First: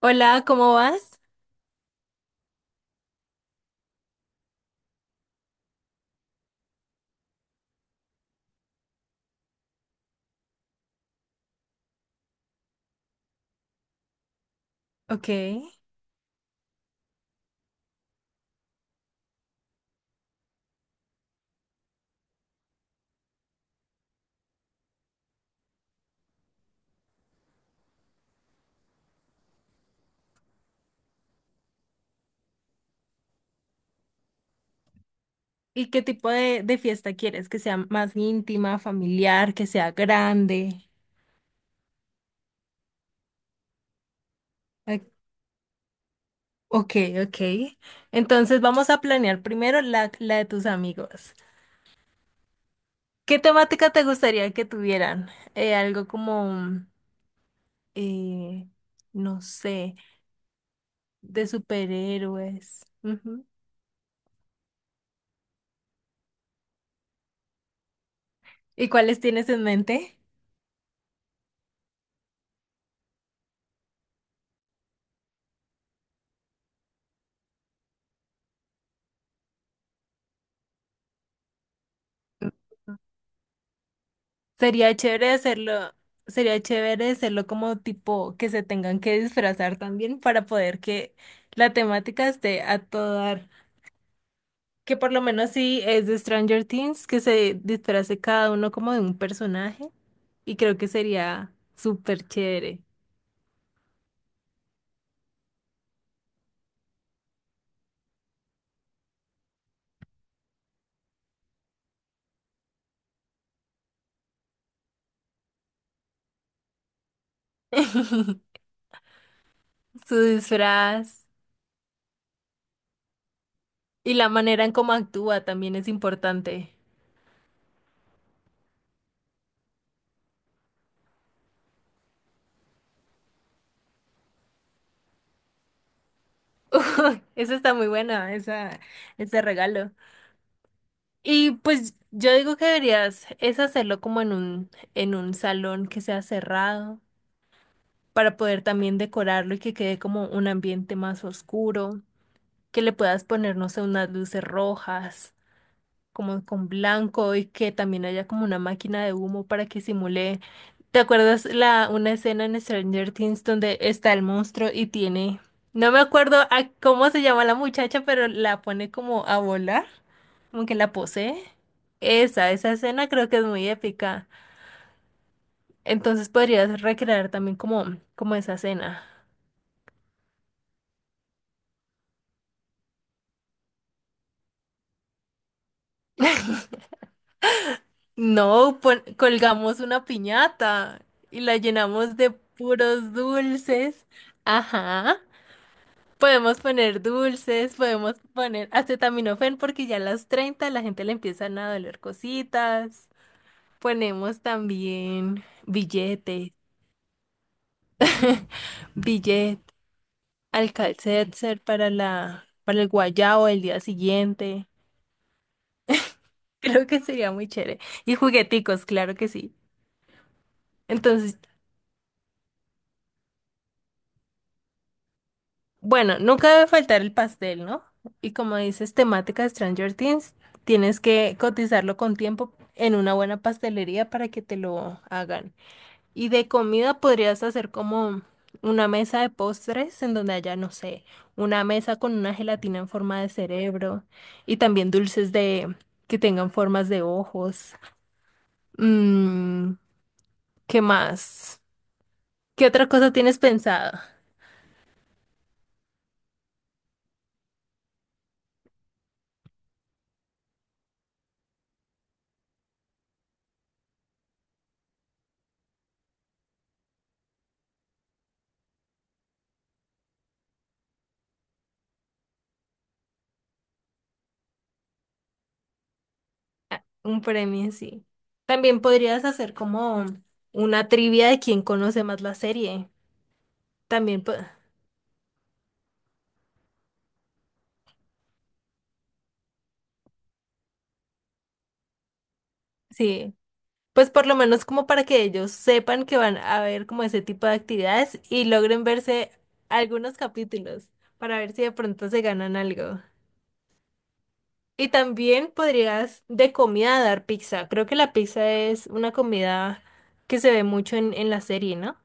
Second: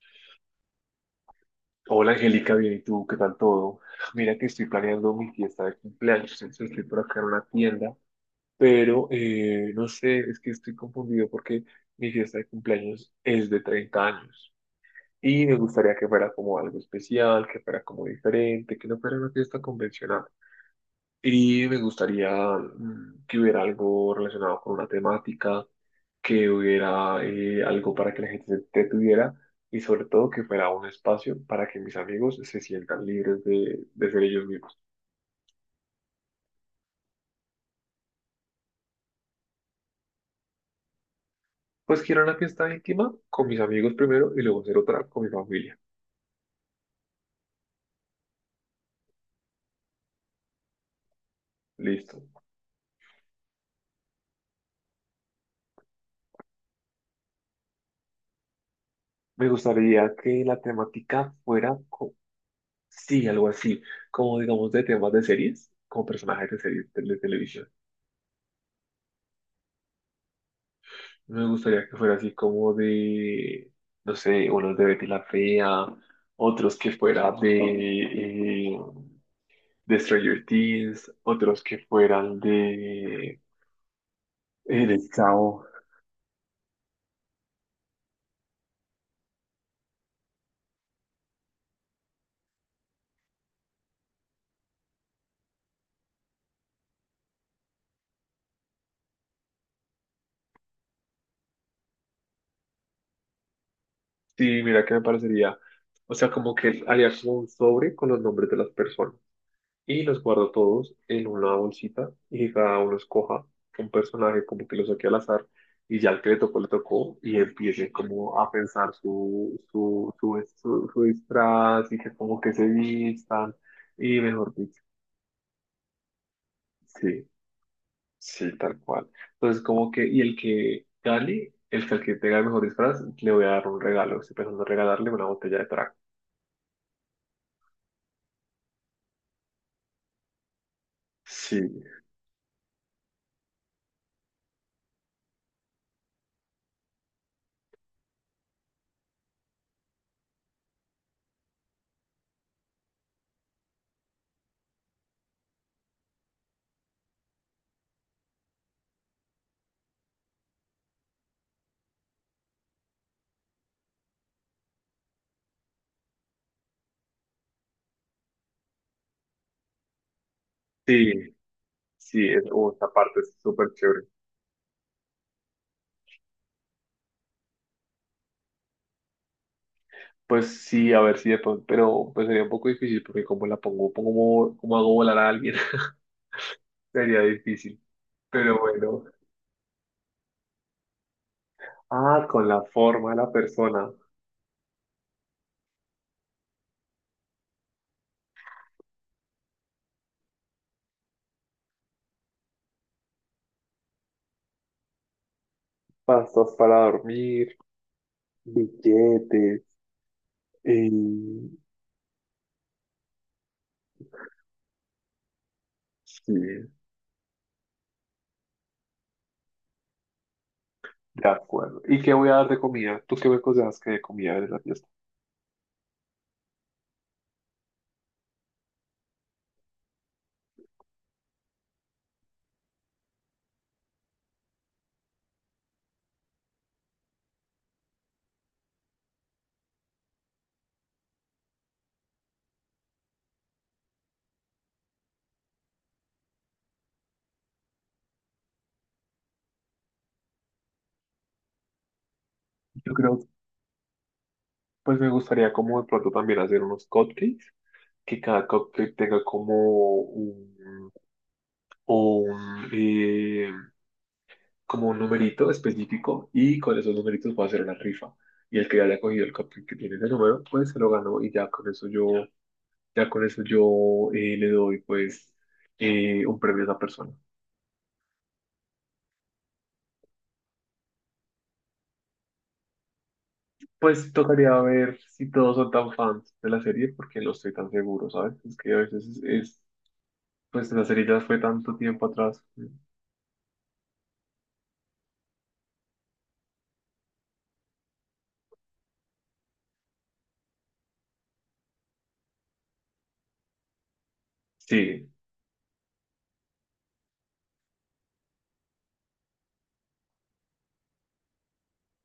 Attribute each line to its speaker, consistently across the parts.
Speaker 1: Hola, ¿cómo vas?
Speaker 2: Hola Angélica, bien, ¿y tú? ¿Qué tal todo? Mira que estoy planeando mi fiesta de cumpleaños, entonces estoy por acá en una tienda, pero no sé, es que estoy confundido porque mi fiesta de cumpleaños es de 30 años
Speaker 1: Ok.
Speaker 2: y me gustaría que fuera como algo especial, que fuera como diferente, que no fuera una fiesta convencional. Y me gustaría que hubiera algo relacionado con una temática, que hubiera algo para que la gente se entretuviera y sobre todo que fuera un espacio para que mis amigos se sientan libres de ser ellos mismos.
Speaker 1: ¿Y qué tipo de fiesta quieres? ¿Que sea más íntima, familiar, que sea grande?
Speaker 2: Pues quiero una fiesta íntima con mis amigos primero y luego hacer otra
Speaker 1: Ac-
Speaker 2: con mi familia.
Speaker 1: Ok, ok. Entonces vamos a planear primero la de tus amigos.
Speaker 2: Listo.
Speaker 1: ¿Qué temática te gustaría que tuvieran? Algo como, eh, no
Speaker 2: Me
Speaker 1: sé,
Speaker 2: gustaría que la temática
Speaker 1: de
Speaker 2: fuera,
Speaker 1: superhéroes.
Speaker 2: sí,
Speaker 1: Ujú.
Speaker 2: algo así, como digamos de temas de series, como personajes de series de televisión.
Speaker 1: ¿Y cuáles tienes en mente?
Speaker 2: Me gustaría que fuera así como de, no sé, unos de Betty la Fea, otros que fuera de Stranger Things, otros que fueran de El
Speaker 1: Sería
Speaker 2: del
Speaker 1: chévere
Speaker 2: Chavo.
Speaker 1: hacerlo, sería chévere hacerlo como tipo que se tengan que disfrazar también para poder que la temática esté a todo dar. Que por lo menos si es de Stranger Things, que se disfrace cada uno como de un personaje y creo que sería súper chévere.
Speaker 2: Sí, mira que me parecería, o sea, como que haría como un sobre con los nombres de las personas. Y los guardo todos en una bolsita y que cada uno escoja un personaje como que lo saque al azar y ya el que le tocó y empiece como a pensar su, su,
Speaker 1: Su
Speaker 2: su, su- su
Speaker 1: disfraz
Speaker 2: disfraz y que como que se vistan
Speaker 1: y
Speaker 2: y
Speaker 1: la
Speaker 2: mejor
Speaker 1: manera en
Speaker 2: dicho,
Speaker 1: cómo actúa también es importante.
Speaker 2: sí, sí, tal cual. Entonces como que, y el que gane, el que tenga el mejor disfraz, le voy a dar un regalo, estoy pensando en regalarle una botella de trago.
Speaker 1: Eso está muy buena, esa, ese regalo. Y
Speaker 2: Sí,
Speaker 1: pues yo digo que deberías es hacerlo como en un salón que sea cerrado para poder también decorarlo y que quede como un ambiente más oscuro, que le puedas poner, no sé, unas luces rojas como con blanco y que también haya como una máquina de humo para que simule. ¿Te acuerdas la una escena en Stranger Things donde está el monstruo y tiene, no me acuerdo a cómo se llama la muchacha, pero la pone como a volar, como que la
Speaker 2: sí,
Speaker 1: posee?
Speaker 2: sí,
Speaker 1: Esa,
Speaker 2: oh,
Speaker 1: esa
Speaker 2: esta
Speaker 1: escena
Speaker 2: parte
Speaker 1: creo
Speaker 2: es
Speaker 1: que es muy
Speaker 2: súper chévere.
Speaker 1: épica. Entonces podrías recrear también como, como esa escena.
Speaker 2: Pues sí, a ver si de pronto, pero pues sería un poco difícil porque como la pongo, pongo como hago volar a alguien, sería difícil. Pero
Speaker 1: No,
Speaker 2: bueno,
Speaker 1: colgamos una piñata y la llenamos
Speaker 2: ah,
Speaker 1: de
Speaker 2: con la forma
Speaker 1: puros
Speaker 2: de la persona,
Speaker 1: dulces. Ajá. Podemos poner dulces, podemos poner acetaminofén porque ya a las 30 la gente le empiezan a doler cositas. Ponemos también billetes,
Speaker 2: pastos para dormir,
Speaker 1: billet,
Speaker 2: billetes, eh,
Speaker 1: alka para la, para el guayao el día siguiente.
Speaker 2: sí,
Speaker 1: Creo que sería muy chévere. Y jugueticos, claro que sí.
Speaker 2: de
Speaker 1: Entonces
Speaker 2: acuerdo. ¿Y qué voy a dar de comida? ¿Tú qué me aconsejas que de comida de la fiesta?
Speaker 1: bueno, nunca debe faltar el pastel, ¿no? Y como dices, temática Stranger Things, tienes que cotizarlo con tiempo en una buena pastelería para que te lo hagan. Y de comida podrías hacer como una mesa de postres en donde haya, no sé, una mesa con una gelatina en forma de cerebro y también dulces de que tengan formas de ojos. Mm, ¿Qué más? ¿Qué otra
Speaker 2: Yo
Speaker 1: cosa
Speaker 2: creo,
Speaker 1: tienes pensado?
Speaker 2: pues me gustaría como de pronto también hacer unos cupcakes, que cada cupcake tenga como un, un, eh, como un numerito específico y con esos numeritos puedo hacer una rifa. Y el que ya haya cogido el cupcake que tiene ese número, pues se lo ganó y ya con eso yo, ya con eso yo le doy pues un premio a esa
Speaker 1: Ah,
Speaker 2: persona.
Speaker 1: un premio, sí. También podrías hacer como una trivia de quién conoce más la serie.
Speaker 2: Pues
Speaker 1: También,
Speaker 2: tocaría ver si todos son tan fans de la serie porque no estoy tan seguro, ¿sabes? Es que a veces es pues la serie ya fue tanto tiempo atrás.
Speaker 1: sí. Pues por lo menos como para que ellos sepan que van a ver como ese tipo de actividades y logren verse algunos capítulos para ver si de pronto se ganan algo. Y
Speaker 2: Sí,
Speaker 1: también podrías de comida dar pizza. Creo que la pizza es una comida que se ve mucho en la serie, ¿no?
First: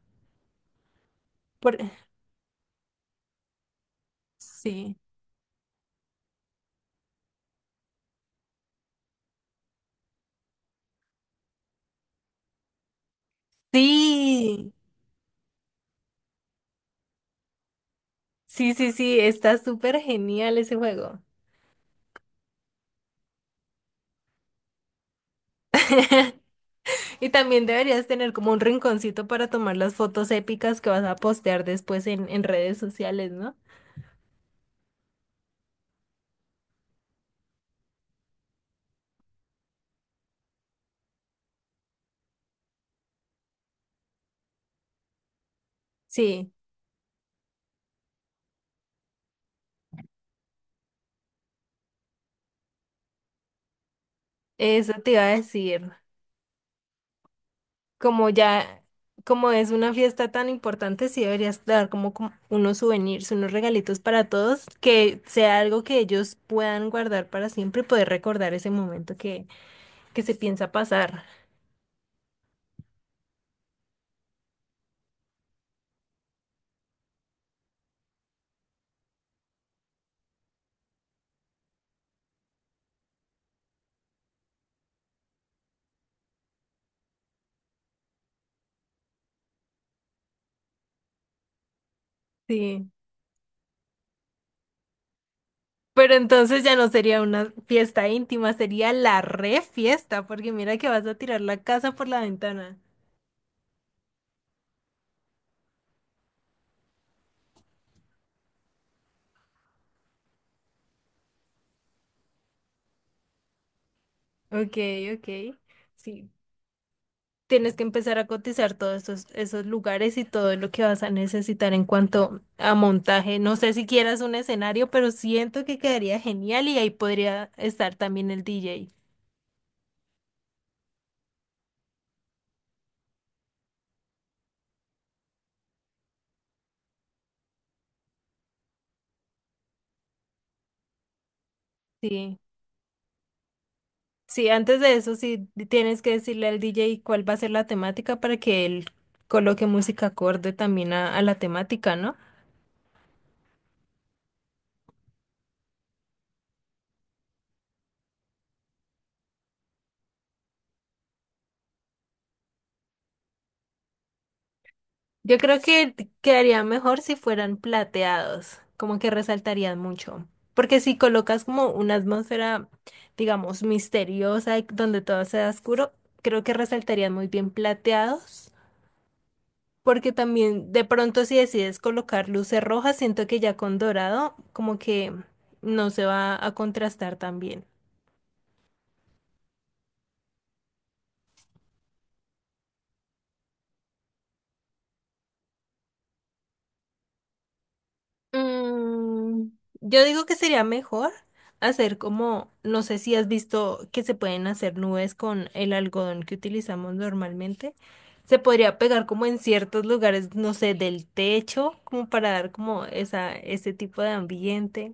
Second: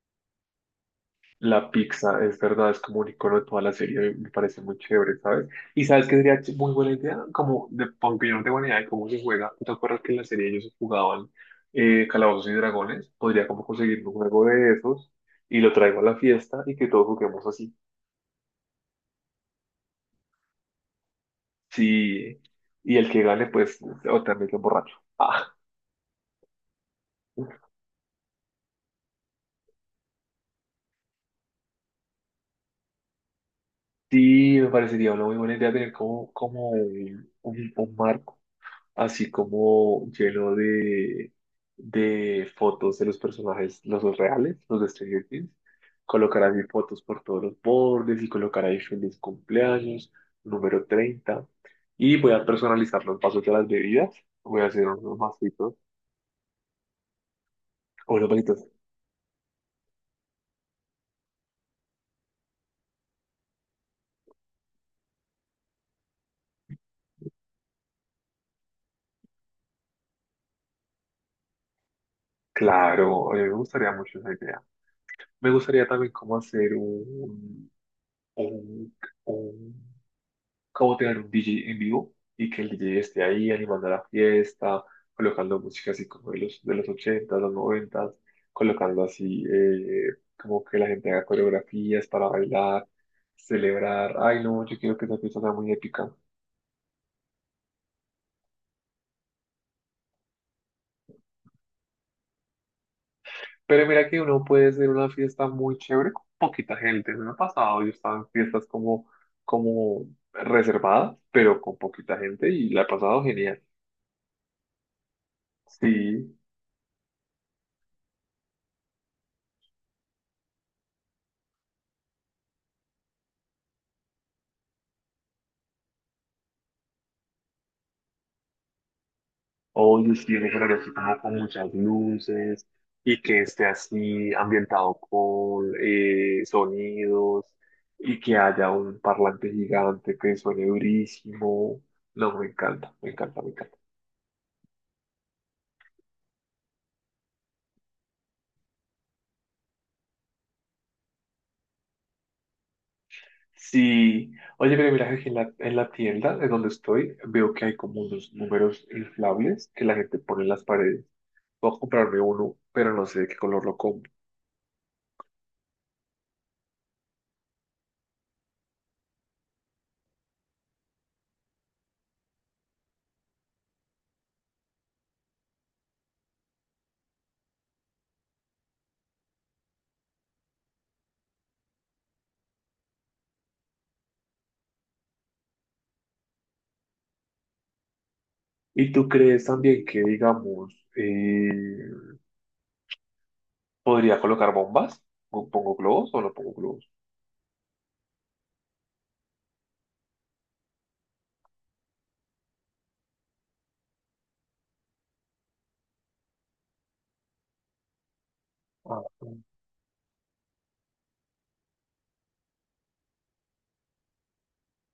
Speaker 2: la
Speaker 1: Por...
Speaker 2: pizza, es verdad, es como un icono de toda la serie, me parece muy
Speaker 1: Sí.
Speaker 2: chévere, ¿sabes? Y sabes que sería muy buena idea, como, de, aunque yo no tengo ni idea de cómo se juega, ¿no? ¿Te acuerdas que en la serie ellos jugaban Calabozos y Dragones? Podría como conseguir un juego de
Speaker 1: Sí.
Speaker 2: esos y lo traigo a la fiesta y que todos juguemos así.
Speaker 1: Sí, sí, sí, está súper genial ese juego.
Speaker 2: Sí, y el que gane, pues, o también es borracho. Ah,
Speaker 1: Y también deberías tener como un rinconcito para tomar las fotos épicas que vas a postear después en redes sociales, ¿no?
Speaker 2: sí, me parecería una muy buena idea tener como, como un marco así como lleno de fotos de los personajes, los dos reales, los de Stranger Things. Colocar
Speaker 1: Sí,
Speaker 2: así fotos por todos los bordes y colocar ahí feliz cumpleaños, número 30. Y voy a personalizar los vasos de las bebidas. Voy a hacer
Speaker 1: eso te
Speaker 2: unos
Speaker 1: iba a
Speaker 2: vasitos.
Speaker 1: decir.
Speaker 2: O unos
Speaker 1: Como
Speaker 2: vasitos.
Speaker 1: ya, como es una fiesta tan importante, sí deberías dar como, como unos souvenirs, unos regalitos para todos, que sea algo que ellos puedan guardar para siempre y poder recordar ese momento que se piensa pasar.
Speaker 2: Claro, a mí me gustaría mucho esa idea. Me gustaría también como hacer un, un como tener un DJ en vivo y que el DJ esté ahí animando la fiesta, colocando música así como de los 80, los 90, colocando así como que la gente haga coreografías para bailar,
Speaker 1: Sí.
Speaker 2: celebrar. Ay, no, yo quiero que esa fiesta sea muy épica.
Speaker 1: Pero entonces ya no sería una fiesta íntima, sería la re fiesta, porque mira que vas a tirar la casa por la ventana.
Speaker 2: Pero mira que uno puede hacer una fiesta muy chévere con poquita gente. Me ha pasado, yo estaba en fiestas como, como reservadas, pero con poquita gente y la he pasado genial.
Speaker 1: Ok, ok. Sí,
Speaker 2: Sí.
Speaker 1: tienes que empezar a cotizar todos esos, esos lugares y todo lo que vas a necesitar en cuanto a montaje. No sé si quieras un escenario, pero siento que quedaría genial y ahí podría estar también el DJ.
Speaker 2: Oye, sí, yo creo que así como con muchas luces y que esté así ambientado con sonidos y que haya un parlante gigante que suene durísimo. No,
Speaker 1: Sí.
Speaker 2: me encanta, me encanta, me encanta.
Speaker 1: Sí, antes de eso, sí tienes que decirle al DJ cuál va a ser la temática para que él coloque música acorde también a la temática, ¿no?
Speaker 2: Sí, oye, pero mira que aquí en en la tienda de donde estoy veo que hay como unos números inflables que la gente pone en las paredes. Voy a comprarme uno, pero no sé de qué color lo compro.
Speaker 1: Yo creo que quedaría mejor si fueran plateados, como que resaltarían mucho. Porque si colocas como una atmósfera, digamos, misteriosa, y donde todo sea oscuro, creo que resaltarían muy bien plateados. Porque también de pronto si decides colocar luces rojas, siento que ya con dorado como que no se va a contrastar tan bien.
Speaker 2: ¿Y tú crees también que, digamos, podría colocar bombas? ¿Pongo globos o no pongo globos?
Speaker 1: Mm, yo digo que sería mejor hacer como, no sé si has visto que se pueden hacer nubes con el algodón que utilizamos normalmente. Se podría
Speaker 2: Ah,
Speaker 1: pegar como en
Speaker 2: sí.
Speaker 1: ciertos lugares, no sé, del techo, como para dar como esa, ese tipo de ambiente.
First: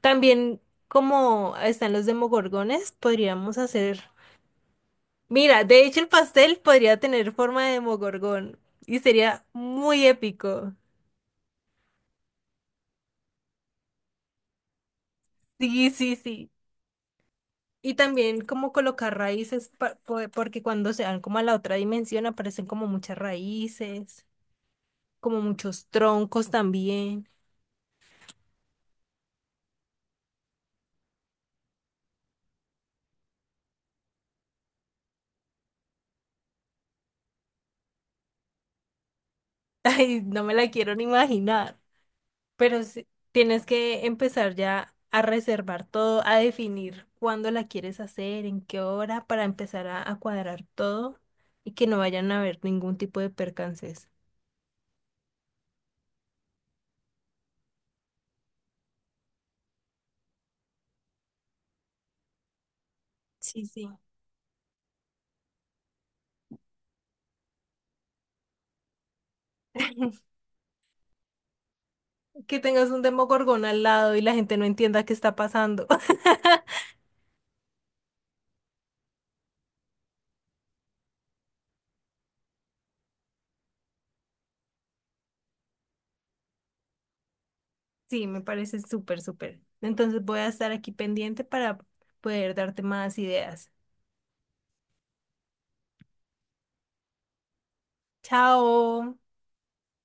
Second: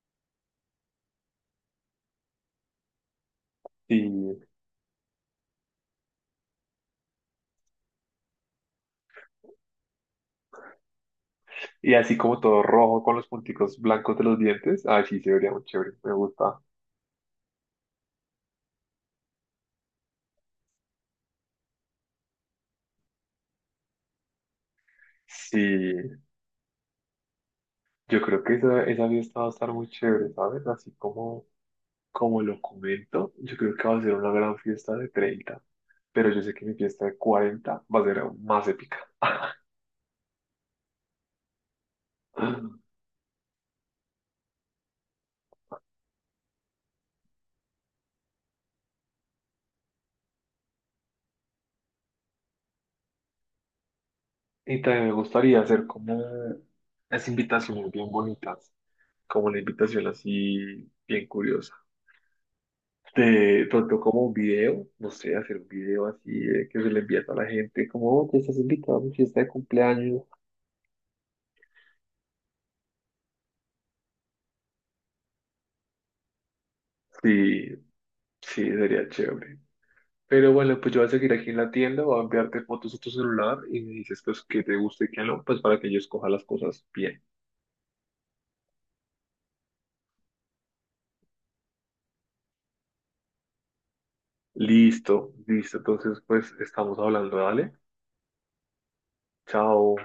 Speaker 1: También como están los demogorgones, podríamos
Speaker 2: Y,
Speaker 1: hacer... Mira, de hecho el pastel podría tener forma de demogorgón y sería muy épico.
Speaker 2: y así como todo rojo con los punticos blancos de los dientes. Ah, sí, se vería muy
Speaker 1: Sí,
Speaker 2: chévere. Me
Speaker 1: sí, sí.
Speaker 2: gusta.
Speaker 1: Y también como colocar raíces, porque cuando se van como a la otra dimensión aparecen como muchas raíces, como
Speaker 2: Sí,
Speaker 1: muchos troncos también.
Speaker 2: yo creo que esa fiesta va a estar muy chévere, ¿sabes? Así como, como lo comento, yo creo que va a ser una gran fiesta de 30. Pero yo sé que mi fiesta de 40 va a ser aún más épica.
Speaker 1: Ay, no me la quiero ni imaginar. Pero sí, tienes que empezar ya a reservar todo, a definir cuándo la quieres hacer, en qué hora, para empezar a cuadrar todo y que no vayan a haber ningún tipo de percances.
Speaker 2: Y también me gustaría hacer como las invitaciones bien bonitas, como la invitación así bien curiosa. Te
Speaker 1: Sí, sí.
Speaker 2: trató como un video, no sé, hacer un video así que se le envía a toda la gente, como, oye, estás invitado a mi fiesta de cumpleaños.
Speaker 1: Que tengas un demogorgón al lado y la gente no entienda qué está pasando.
Speaker 2: Sí, sí, sería chévere. Pero bueno, pues yo voy a seguir aquí en la tienda, voy a enviarte fotos a tu celular y me dices pues que te guste y que no, pues para que yo escoja las cosas bien.
Speaker 1: Sí, me parece súper, súper. Entonces voy a estar aquí pendiente para poder darte más ideas.
Speaker 2: Listo, listo. Entonces, pues estamos hablando, dale.
Speaker 1: Chao.
Speaker 2: Chao.